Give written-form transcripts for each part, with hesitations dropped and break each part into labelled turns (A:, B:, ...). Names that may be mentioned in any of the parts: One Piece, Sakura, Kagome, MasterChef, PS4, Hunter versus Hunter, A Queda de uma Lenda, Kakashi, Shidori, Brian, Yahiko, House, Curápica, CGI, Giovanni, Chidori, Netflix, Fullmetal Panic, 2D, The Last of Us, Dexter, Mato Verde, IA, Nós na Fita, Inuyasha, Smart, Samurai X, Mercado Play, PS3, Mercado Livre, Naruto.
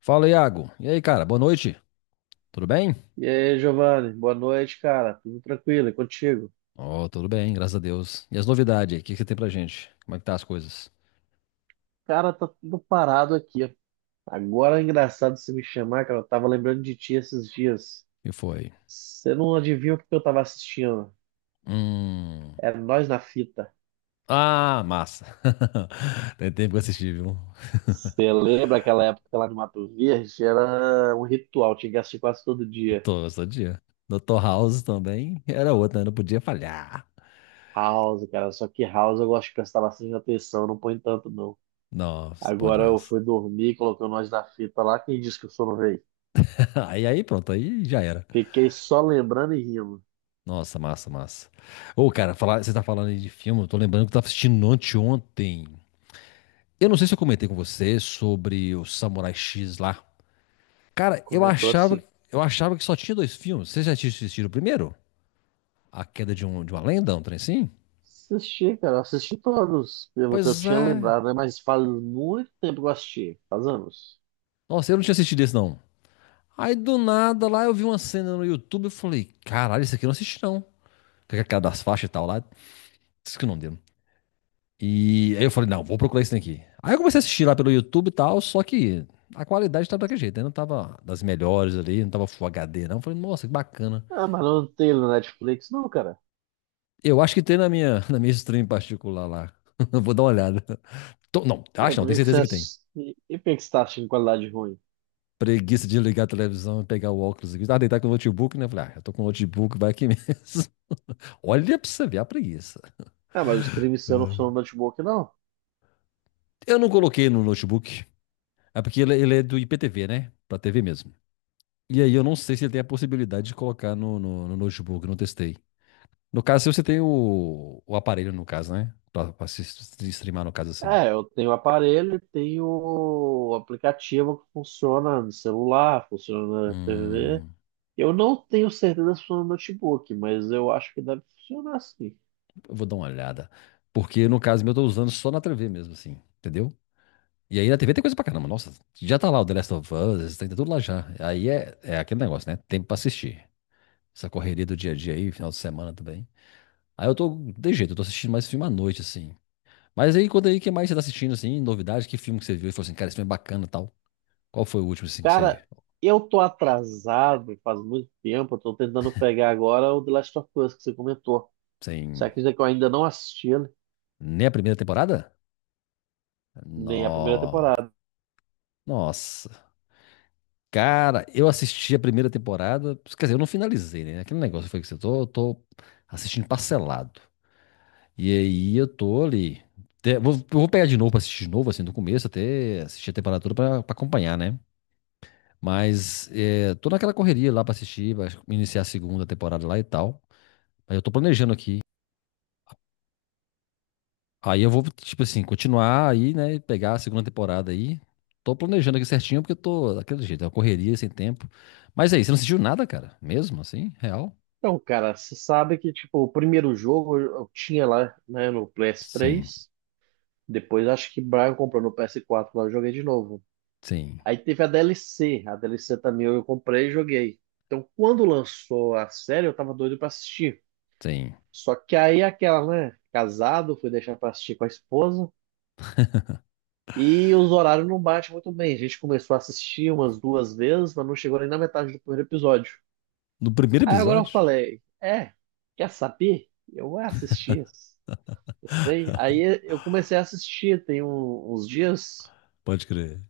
A: Fala, Iago. E aí, cara? Boa noite. Tudo bem?
B: E aí, Giovanni, boa noite, cara. Tudo tranquilo? E contigo?
A: Ó, tudo bem, graças a Deus. E as novidades aí? O que que você tem pra gente? Como é que tá as coisas?
B: Cara, tá tudo parado aqui. Agora é engraçado você me chamar, cara. Eu tava lembrando de ti esses dias.
A: E foi?
B: Você não adivinha o que eu tava assistindo?
A: Hum.
B: Era Nós na Fita.
A: Ah, massa. Tem tempo que eu assisti, viu?
B: Você lembra aquela época lá no Mato Verde? Era um ritual, tinha que assistir quase todo dia.
A: Tô, todo dia. Dr. House também era outra, né? Não podia falhar.
B: House, cara. Só que House eu gosto de prestar bastante atenção, não põe tanto não.
A: Nossa, bom
B: Agora eu
A: demais.
B: fui dormir, coloquei o Nós na Fita lá. Quem disse que o sono veio?
A: Aí, aí, pronto, aí já era.
B: Fiquei só lembrando e rindo.
A: Nossa, massa, massa. Ô, cara, falar, você tá falando aí de filme, eu tô lembrando que eu tava assistindo anteontem. Eu não sei se eu comentei com você sobre o Samurai X lá. Cara,
B: Comentou assim.
A: eu achava que só tinha dois filmes. Vocês já tinham assistido o primeiro? A Queda de, de uma Lenda, um trem assim?
B: Assisti, cara, assisti todos, pelo que eu
A: Pois
B: tinha
A: é.
B: lembrado, né? Mas faz muito tempo que eu assisti, faz anos.
A: Nossa, eu não tinha assistido esse, não. Aí do nada lá eu vi uma cena no YouTube e falei, caralho, isso aqui eu não assisti, não. Com aquela das faixas e tal lá. Isso que não deu. E aí eu falei, não, vou procurar isso daqui. Aí eu comecei a assistir lá pelo YouTube e tal, só que a qualidade tava daquele jeito, né? Não tava das melhores ali, não tava Full HD, não. Eu falei, nossa, que bacana.
B: Ah, mas não tem no Netflix, não, cara.
A: Eu acho que tem na minha, na minha stream particular lá. Vou dar uma olhada. Não,
B: É,
A: acho não,
B: por
A: tenho
B: que que você
A: certeza que tem.
B: assisti... E por que que você tá assistindo qualidade ruim?
A: Preguiça de ligar a televisão e pegar o óculos aqui. Ah, deitar com o notebook, né? Falei, ah, eu tô com o notebook, vai aqui mesmo. Olha pra você ver a preguiça.
B: Ah, mas o stream seu não funciona no notebook, não.
A: Eu não coloquei no notebook, é porque ele é do IPTV, né? Pra TV mesmo. E aí eu não sei se ele tem a possibilidade de colocar no notebook, não testei. No caso, se você tem o aparelho, no caso, né? Pra se streamar, no caso, assim.
B: É, eu tenho o aparelho e tenho o aplicativo que funciona no celular, funciona na TV.
A: Hum,
B: Eu não tenho certeza se funciona no notebook, mas eu acho que deve funcionar, sim.
A: eu vou dar uma olhada. Porque no caso meu, eu tô usando só na TV mesmo, assim. Entendeu? E aí na TV tem coisa pra caramba. Nossa, já tá lá o The Last of Us, tem tudo lá já. Aí é, é aquele negócio, né? Tempo pra assistir. Essa correria do dia a dia aí, final de semana também. Aí eu tô, de jeito, eu tô assistindo mais filme à noite, assim. Mas aí, quando aí, o que mais você tá assistindo, assim, novidade? Que filme que você viu e falou assim, cara, esse filme é bacana e tal? Qual foi o último, assim, que você...
B: Cara, eu tô atrasado faz muito tempo. Eu tô tentando pegar agora o The Last of Us que você comentou. Só
A: Sem...
B: que eu ainda não assisti ele,
A: Nem a primeira temporada?
B: nem a primeira
A: No...
B: temporada.
A: Nossa. Cara, eu assisti a primeira temporada... Quer dizer, eu não finalizei, né? Aquele negócio foi que você... Tô assistindo parcelado. E aí eu tô ali. Te- Vou, vou pegar de novo pra assistir de novo, assim, do começo, até assistir a temporada toda pra acompanhar, né? Mas é, tô naquela correria lá pra assistir, pra iniciar a segunda temporada lá e tal. Mas eu tô planejando aqui. Aí eu vou, tipo assim, continuar aí, né? E pegar a segunda temporada aí. Tô planejando aqui certinho, porque eu tô daquele jeito, é uma correria sem tempo. Mas aí, você não assistiu nada, cara? Mesmo assim? Real?
B: Então, cara, você sabe que, tipo, o primeiro jogo eu tinha lá, né, no
A: Sim,
B: PS3. Depois acho que Brian comprou no PS4 lá, eu joguei de novo.
A: sim,
B: Aí teve a DLC. A DLC também eu comprei e joguei. Então, quando lançou a série, eu tava doido pra assistir.
A: sim.
B: Só que aí aquela, né, casado, fui deixar pra assistir com a esposa. E os horários não batem muito bem. A gente começou a assistir umas duas vezes, mas não chegou nem na metade do primeiro episódio.
A: No primeiro
B: Aí agora eu
A: episódio?
B: falei, é, quer saber? Eu vou assistir esse trem. Aí eu comecei a assistir tem uns dias.
A: Pode crer.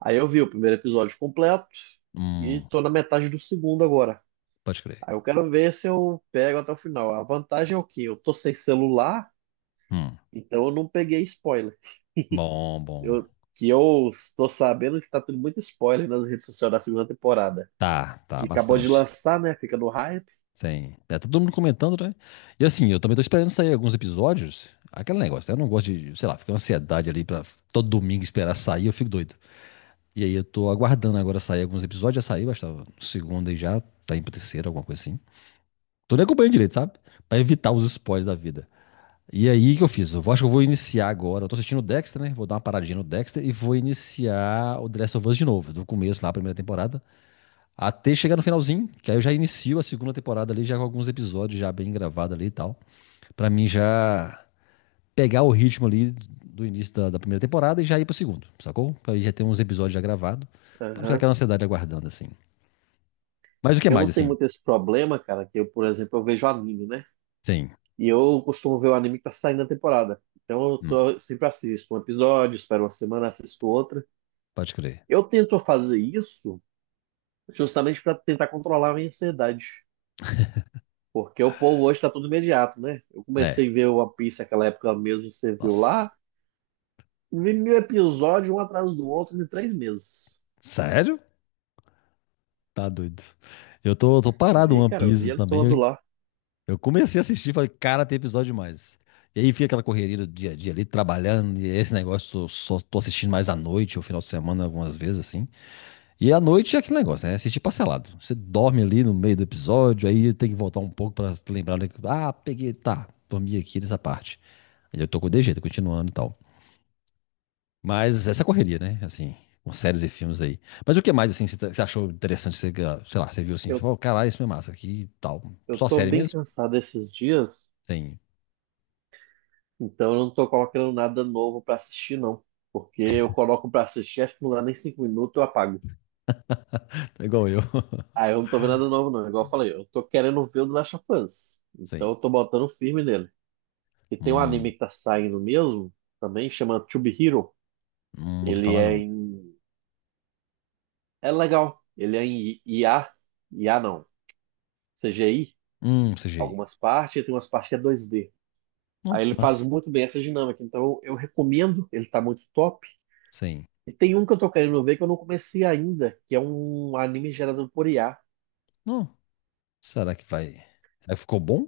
B: Aí eu vi o primeiro episódio completo e
A: Hum,
B: tô na metade do segundo agora.
A: pode crer.
B: Aí eu quero ver se eu pego até o final. A vantagem é o quê? Eu tô sem celular,
A: Hum.
B: então eu não peguei spoiler.
A: Bom, bom.
B: Eu, que eu estou sabendo que tá tendo muito spoiler nas redes sociais da segunda temporada
A: Tá, tá,
B: que acabou de
A: bastante.
B: lançar, né? Fica no hype.
A: Sim. Tá todo mundo comentando, né? E assim, eu também tô esperando sair alguns episódios. Aquele negócio, né? Eu não gosto de, sei lá, fica uma ansiedade ali pra todo domingo esperar sair, eu fico doido. E aí eu tô aguardando agora sair alguns episódios. Já saiu, acho que tava no segundo aí já, tá indo pro terceiro, alguma coisa assim. Tô nem acompanhando direito, sabe? Pra evitar os spoilers da vida. E aí, o que eu fiz? Acho que eu vou iniciar agora. Eu tô assistindo o Dexter, né? Vou dar uma paradinha no Dexter e vou iniciar o The Last of Us de novo, do começo lá, a primeira temporada. Até chegar no finalzinho, que aí eu já inicio a segunda temporada ali, já com alguns episódios já bem gravados ali e tal. Pra mim já pegar o ritmo ali do início da primeira temporada e já ir pro segundo, sacou? Pra aí já ter uns episódios já gravados, pra não ficar
B: Aham.
A: aquela ansiedade aguardando, assim. Mas o que
B: Eu
A: mais,
B: não tenho
A: assim?
B: muito esse problema, cara, que eu, por exemplo, eu vejo anime, né?
A: Sim,
B: E eu costumo ver o anime que tá saindo na temporada. Então eu
A: hum,
B: tô, sempre assisto um episódio, espero uma semana, assisto outra.
A: pode crer.
B: Eu tento fazer isso justamente para tentar controlar a minha ansiedade. Porque o povo hoje tá tudo imediato, né? Eu
A: É,
B: comecei a ver o One Piece naquela época mesmo, você viu
A: nossa.
B: lá. Vi 1.000 episódios, um atrás do outro, em 3 meses.
A: Sério? Tá doido. Eu tô, tô parado no
B: Vi,
A: One
B: cara, eu vi
A: Piece
B: ele todo
A: também.
B: lá.
A: Eu comecei a assistir, falei, cara, tem episódio demais. E aí fica aquela correria do dia a dia ali, trabalhando, e esse negócio, eu só tô assistindo mais à noite, ou final de semana, algumas vezes, assim. E à noite é aquele negócio, né? É assistir parcelado. Você dorme ali no meio do episódio, aí tem que voltar um pouco pra se lembrar, né? Ah, peguei, tá, dormi aqui nessa parte. Aí eu tô com de jeito, continuando e tal. Mas essa correria, né? Assim, com séries e filmes aí. Mas o que mais, assim, você achou interessante? Você, ah, sei lá, você viu assim, tipo,
B: Eu,
A: oh, caralho, isso é massa aqui e tal.
B: eu
A: Só
B: tô
A: série
B: bem
A: mesmo?
B: cansado esses dias.
A: Sim.
B: Então eu não tô colocando nada novo pra assistir, não. Porque eu coloco pra assistir, acho que não dá nem 5 minutos, eu apago.
A: É igual eu.
B: Aí eu não tô vendo nada novo, não. Igual eu falei, eu tô querendo ver o do Last of Us.
A: Sim.
B: Então eu tô botando firme nele. E tem um
A: Hum,
B: anime que tá saindo mesmo, também, chama To Be Hero.
A: não ouvi
B: Ele
A: falar
B: é
A: não.
B: em. É legal. Ele é em IA. IA não. CGI,
A: CGI.
B: algumas partes, e tem umas partes que é 2D.
A: Ó,
B: Aí
A: que
B: ele faz
A: massa.
B: muito bem essa dinâmica. Então eu recomendo, ele tá muito top.
A: Sim.
B: E tem um que eu tô querendo ver que eu não comecei ainda, que é um anime gerado por IA.
A: Ó, será que vai? Será que ficou bom?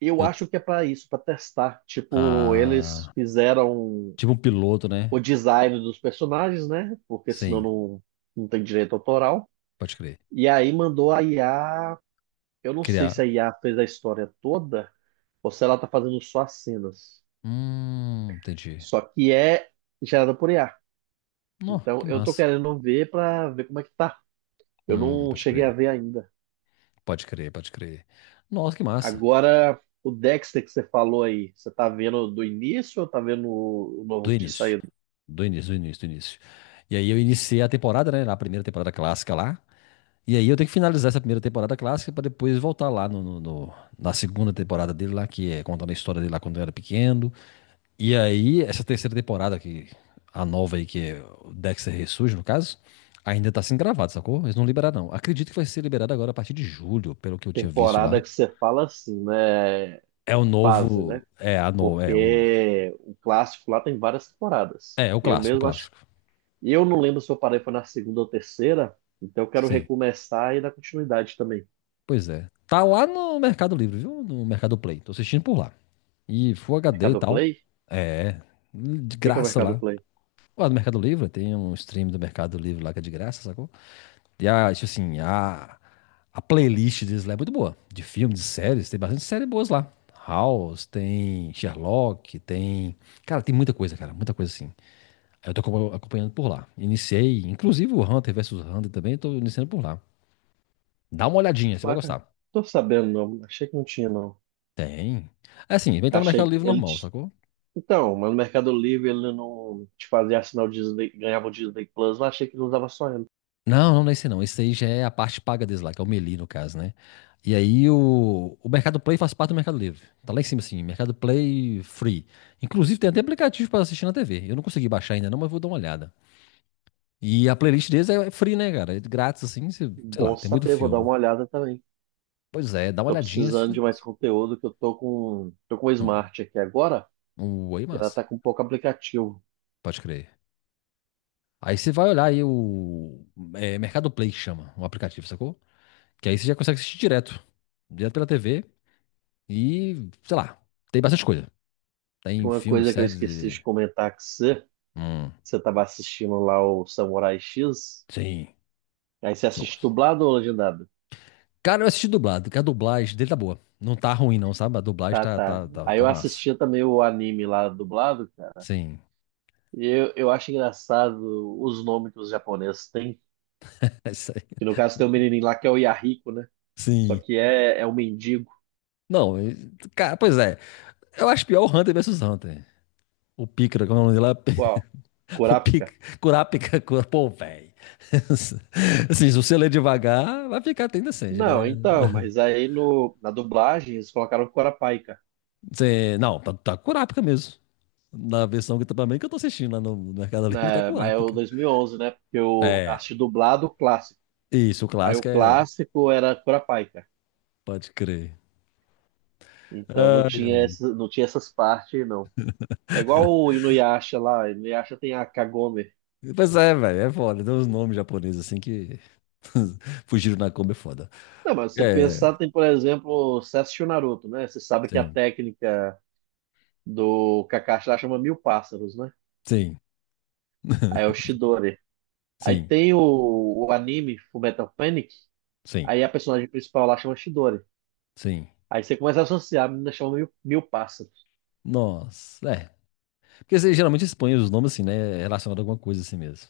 B: Eu
A: Eu...
B: acho que é pra isso, pra testar. Tipo, eles
A: Ah,
B: fizeram
A: tipo um piloto, né?
B: o design dos personagens, né? Porque senão
A: Sim,
B: não tem direito autoral.
A: pode crer.
B: E aí mandou a IA. Eu não sei se
A: Criar.
B: a IA fez a história toda ou se ela tá fazendo só as cenas.
A: Entendi.
B: Só que é gerada por IA.
A: Ó,
B: Então
A: que
B: eu tô
A: massa.
B: querendo ver pra ver como é que tá. Eu não
A: Pode
B: cheguei a
A: crer.
B: ver ainda.
A: Pode crer, pode crer. Nossa, que massa.
B: Agora, o Dexter que você falou aí, você tá vendo do início ou tá vendo o novo
A: Do
B: que tinha
A: início.
B: saído?
A: Do início, do início, do início. E aí eu iniciei a temporada, né? Na primeira temporada clássica lá. E aí eu tenho que finalizar essa primeira temporada clássica pra depois voltar lá na segunda temporada dele lá, que é contando a história dele lá quando eu era pequeno. E aí, essa terceira temporada, que a nova aí, que é o Dexter Ressurge, no caso, ainda tá sendo gravado, sacou? Eles não liberaram, não. Acredito que vai ser liberado agora a partir de julho, pelo que eu tinha visto
B: Temporada
A: lá.
B: que você fala assim, né?
A: É o
B: Fase, né?
A: novo. É, a no... é o novo.
B: Porque o clássico lá tem várias temporadas.
A: É, o
B: Eu
A: clássico, o
B: mesmo acho.
A: clássico.
B: Eu não lembro se eu parei foi na segunda ou terceira, então eu quero
A: Sim,
B: recomeçar e dar continuidade também.
A: pois é. Tá lá no Mercado Livre, viu? No Mercado Play. Tô assistindo por lá. E Full HD e
B: Mercado
A: tal.
B: Play? O
A: É, de
B: que que é o
A: graça
B: Mercado
A: lá.
B: Play?
A: Lá do Mercado Livre, tem um stream do Mercado Livre lá que é de graça, sacou? E a, tipo assim, a playlist deles lá é muito boa. De filmes, de séries, tem bastante séries boas lá. House, tem Sherlock, tem. Cara, tem muita coisa, cara, muita coisa assim. Aí eu tô acompanhando por lá. Iniciei, inclusive o Hunter versus Hunter também, eu tô iniciando por lá. Dá uma olhadinha, você vai
B: Ué, cara,
A: gostar.
B: tô sabendo, não. Achei que não tinha, não.
A: Tem. É assim, vem estar no Mercado
B: Achei.
A: Livre
B: Ele.
A: normal, sacou?
B: Então, mas no Mercado Livre ele não te fazia assinar o Disney, ganhava o Disney Plus, mas achei que não usava só ele.
A: Não, não, não é esse não. Esse aí já é a parte paga deles lá, que é o Meli, no caso, né? E aí o Mercado Play faz parte do Mercado Livre. Tá lá em cima, assim, Mercado Play Free. Inclusive tem até aplicativo pra assistir na TV. Eu não consegui baixar ainda não, mas vou dar uma olhada. E a playlist deles é free, né, cara? É grátis, assim, sei lá,
B: Bom
A: tem muito
B: saber, vou dar
A: filme.
B: uma olhada também.
A: Pois é, dá uma
B: Tô
A: olhadinha.
B: precisando de mais conteúdo que eu tô com o
A: Hum,
B: Smart aqui agora,
A: um oi,
B: e ela
A: massa.
B: tá com um pouco aplicativo.
A: Pode crer. Aí você vai olhar aí o Mercado Play que chama, o aplicativo, sacou? Que aí você já consegue assistir direto. Direto pela TV e, sei lá, tem bastante coisa. Tem
B: Uma
A: filmes,
B: coisa que eu
A: séries
B: esqueci
A: e.
B: de comentar que você,
A: Hum,
B: você tava assistindo lá o Samurai X,
A: sim,
B: aí você assiste
A: gosto.
B: dublado ou legendado?
A: Cara, eu assisti dublado, que a dublagem dele tá boa. Não tá ruim, não, sabe? A dublagem
B: Tá,
A: tá,
B: tá.
A: tá, tá,
B: Aí
A: tá
B: eu
A: massa.
B: assistia também o anime lá dublado, cara,
A: Sim.
B: e eu acho engraçado os nomes que os japoneses têm.
A: É isso aí.
B: Que no caso tem um menininho lá que é o Yahiko, né? Só
A: Sim.
B: que é um mendigo.
A: Não, e- cara, pois é. Eu acho pior o Hunter versus Hunter. O Pícara, como é o nome dele
B: Qual?
A: lá? O Pic,
B: Kurapika?
A: Curápica, cura, pô, velho. Assim, se você ler devagar, vai ficar até indecente,
B: Não,
A: né?
B: então, mas aí no, na dublagem eles colocaram Kurapika.
A: Não, tá Curápica mesmo. Na versão que também que eu tô assistindo lá no Mercado Livre, tá
B: Né? Mas é o
A: Curápica.
B: 2011, né? Porque eu
A: É,
B: assisti dublado o clássico.
A: isso, o
B: Aí o
A: clássico é.
B: clássico era Kurapika.
A: Pode crer.
B: Então não
A: Ai,
B: tinha, não tinha essas partes, não. É igual o Inuyasha lá. Inuyasha tem a Kagome.
A: ai. Pois é, velho, é foda. Tem uns nomes japoneses assim que fugiram na Kombi é foda.
B: Não, mas se você
A: É,
B: pensar, tem, por exemplo, você assistiu Naruto, né? Você sabe que a
A: sim,
B: técnica do Kakashi lá chama mil pássaros, né?
A: sim,
B: Aí é o Chidori. Aí
A: sim,
B: tem o anime Fullmetal Panic,
A: sim,
B: aí a personagem principal lá chama Shidori.
A: sim.
B: Aí você começa a associar, a menina chama mil pássaros.
A: Nossa, é. Porque você geralmente expõe os nomes assim, né? Relacionado a alguma coisa assim mesmo.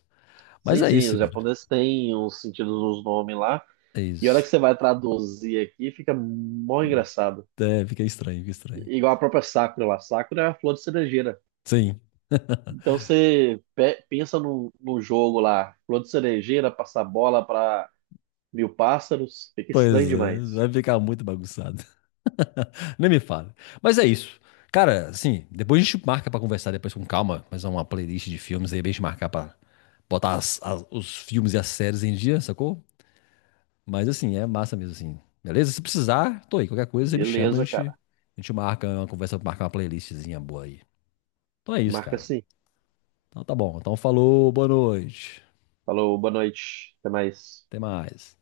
A: Mas
B: Sim,
A: é
B: sim,
A: isso,
B: os
A: cara.
B: japoneses têm os sentidos dos nomes lá.
A: É
B: E a hora
A: isso.
B: que você vai traduzir aqui, fica mó engraçado.
A: É, fica estranho, fica estranho.
B: Igual a própria Sakura lá. Sakura é a flor de cerejeira.
A: Sim,
B: Então você pensa num jogo lá, flor de cerejeira, passar bola para mil pássaros, fica estranho
A: pois é.
B: demais.
A: Vai ficar muito bagunçado. Nem me fala. Mas é isso. Cara, assim, depois a gente marca pra conversar depois com calma, mas é uma playlist de filmes aí, é bem de marcar pra botar os filmes e as séries em dia, sacou? Mas assim, é massa mesmo, assim. Beleza? Se precisar, tô aí. Qualquer coisa, você me chama,
B: Beleza, cara.
A: a gente marca uma conversa, marca uma playlistzinha boa aí. Então é isso,
B: Marca
A: cara.
B: assim.
A: Então tá bom. Então falou, boa noite.
B: Falou, boa noite. Até mais.
A: Até mais.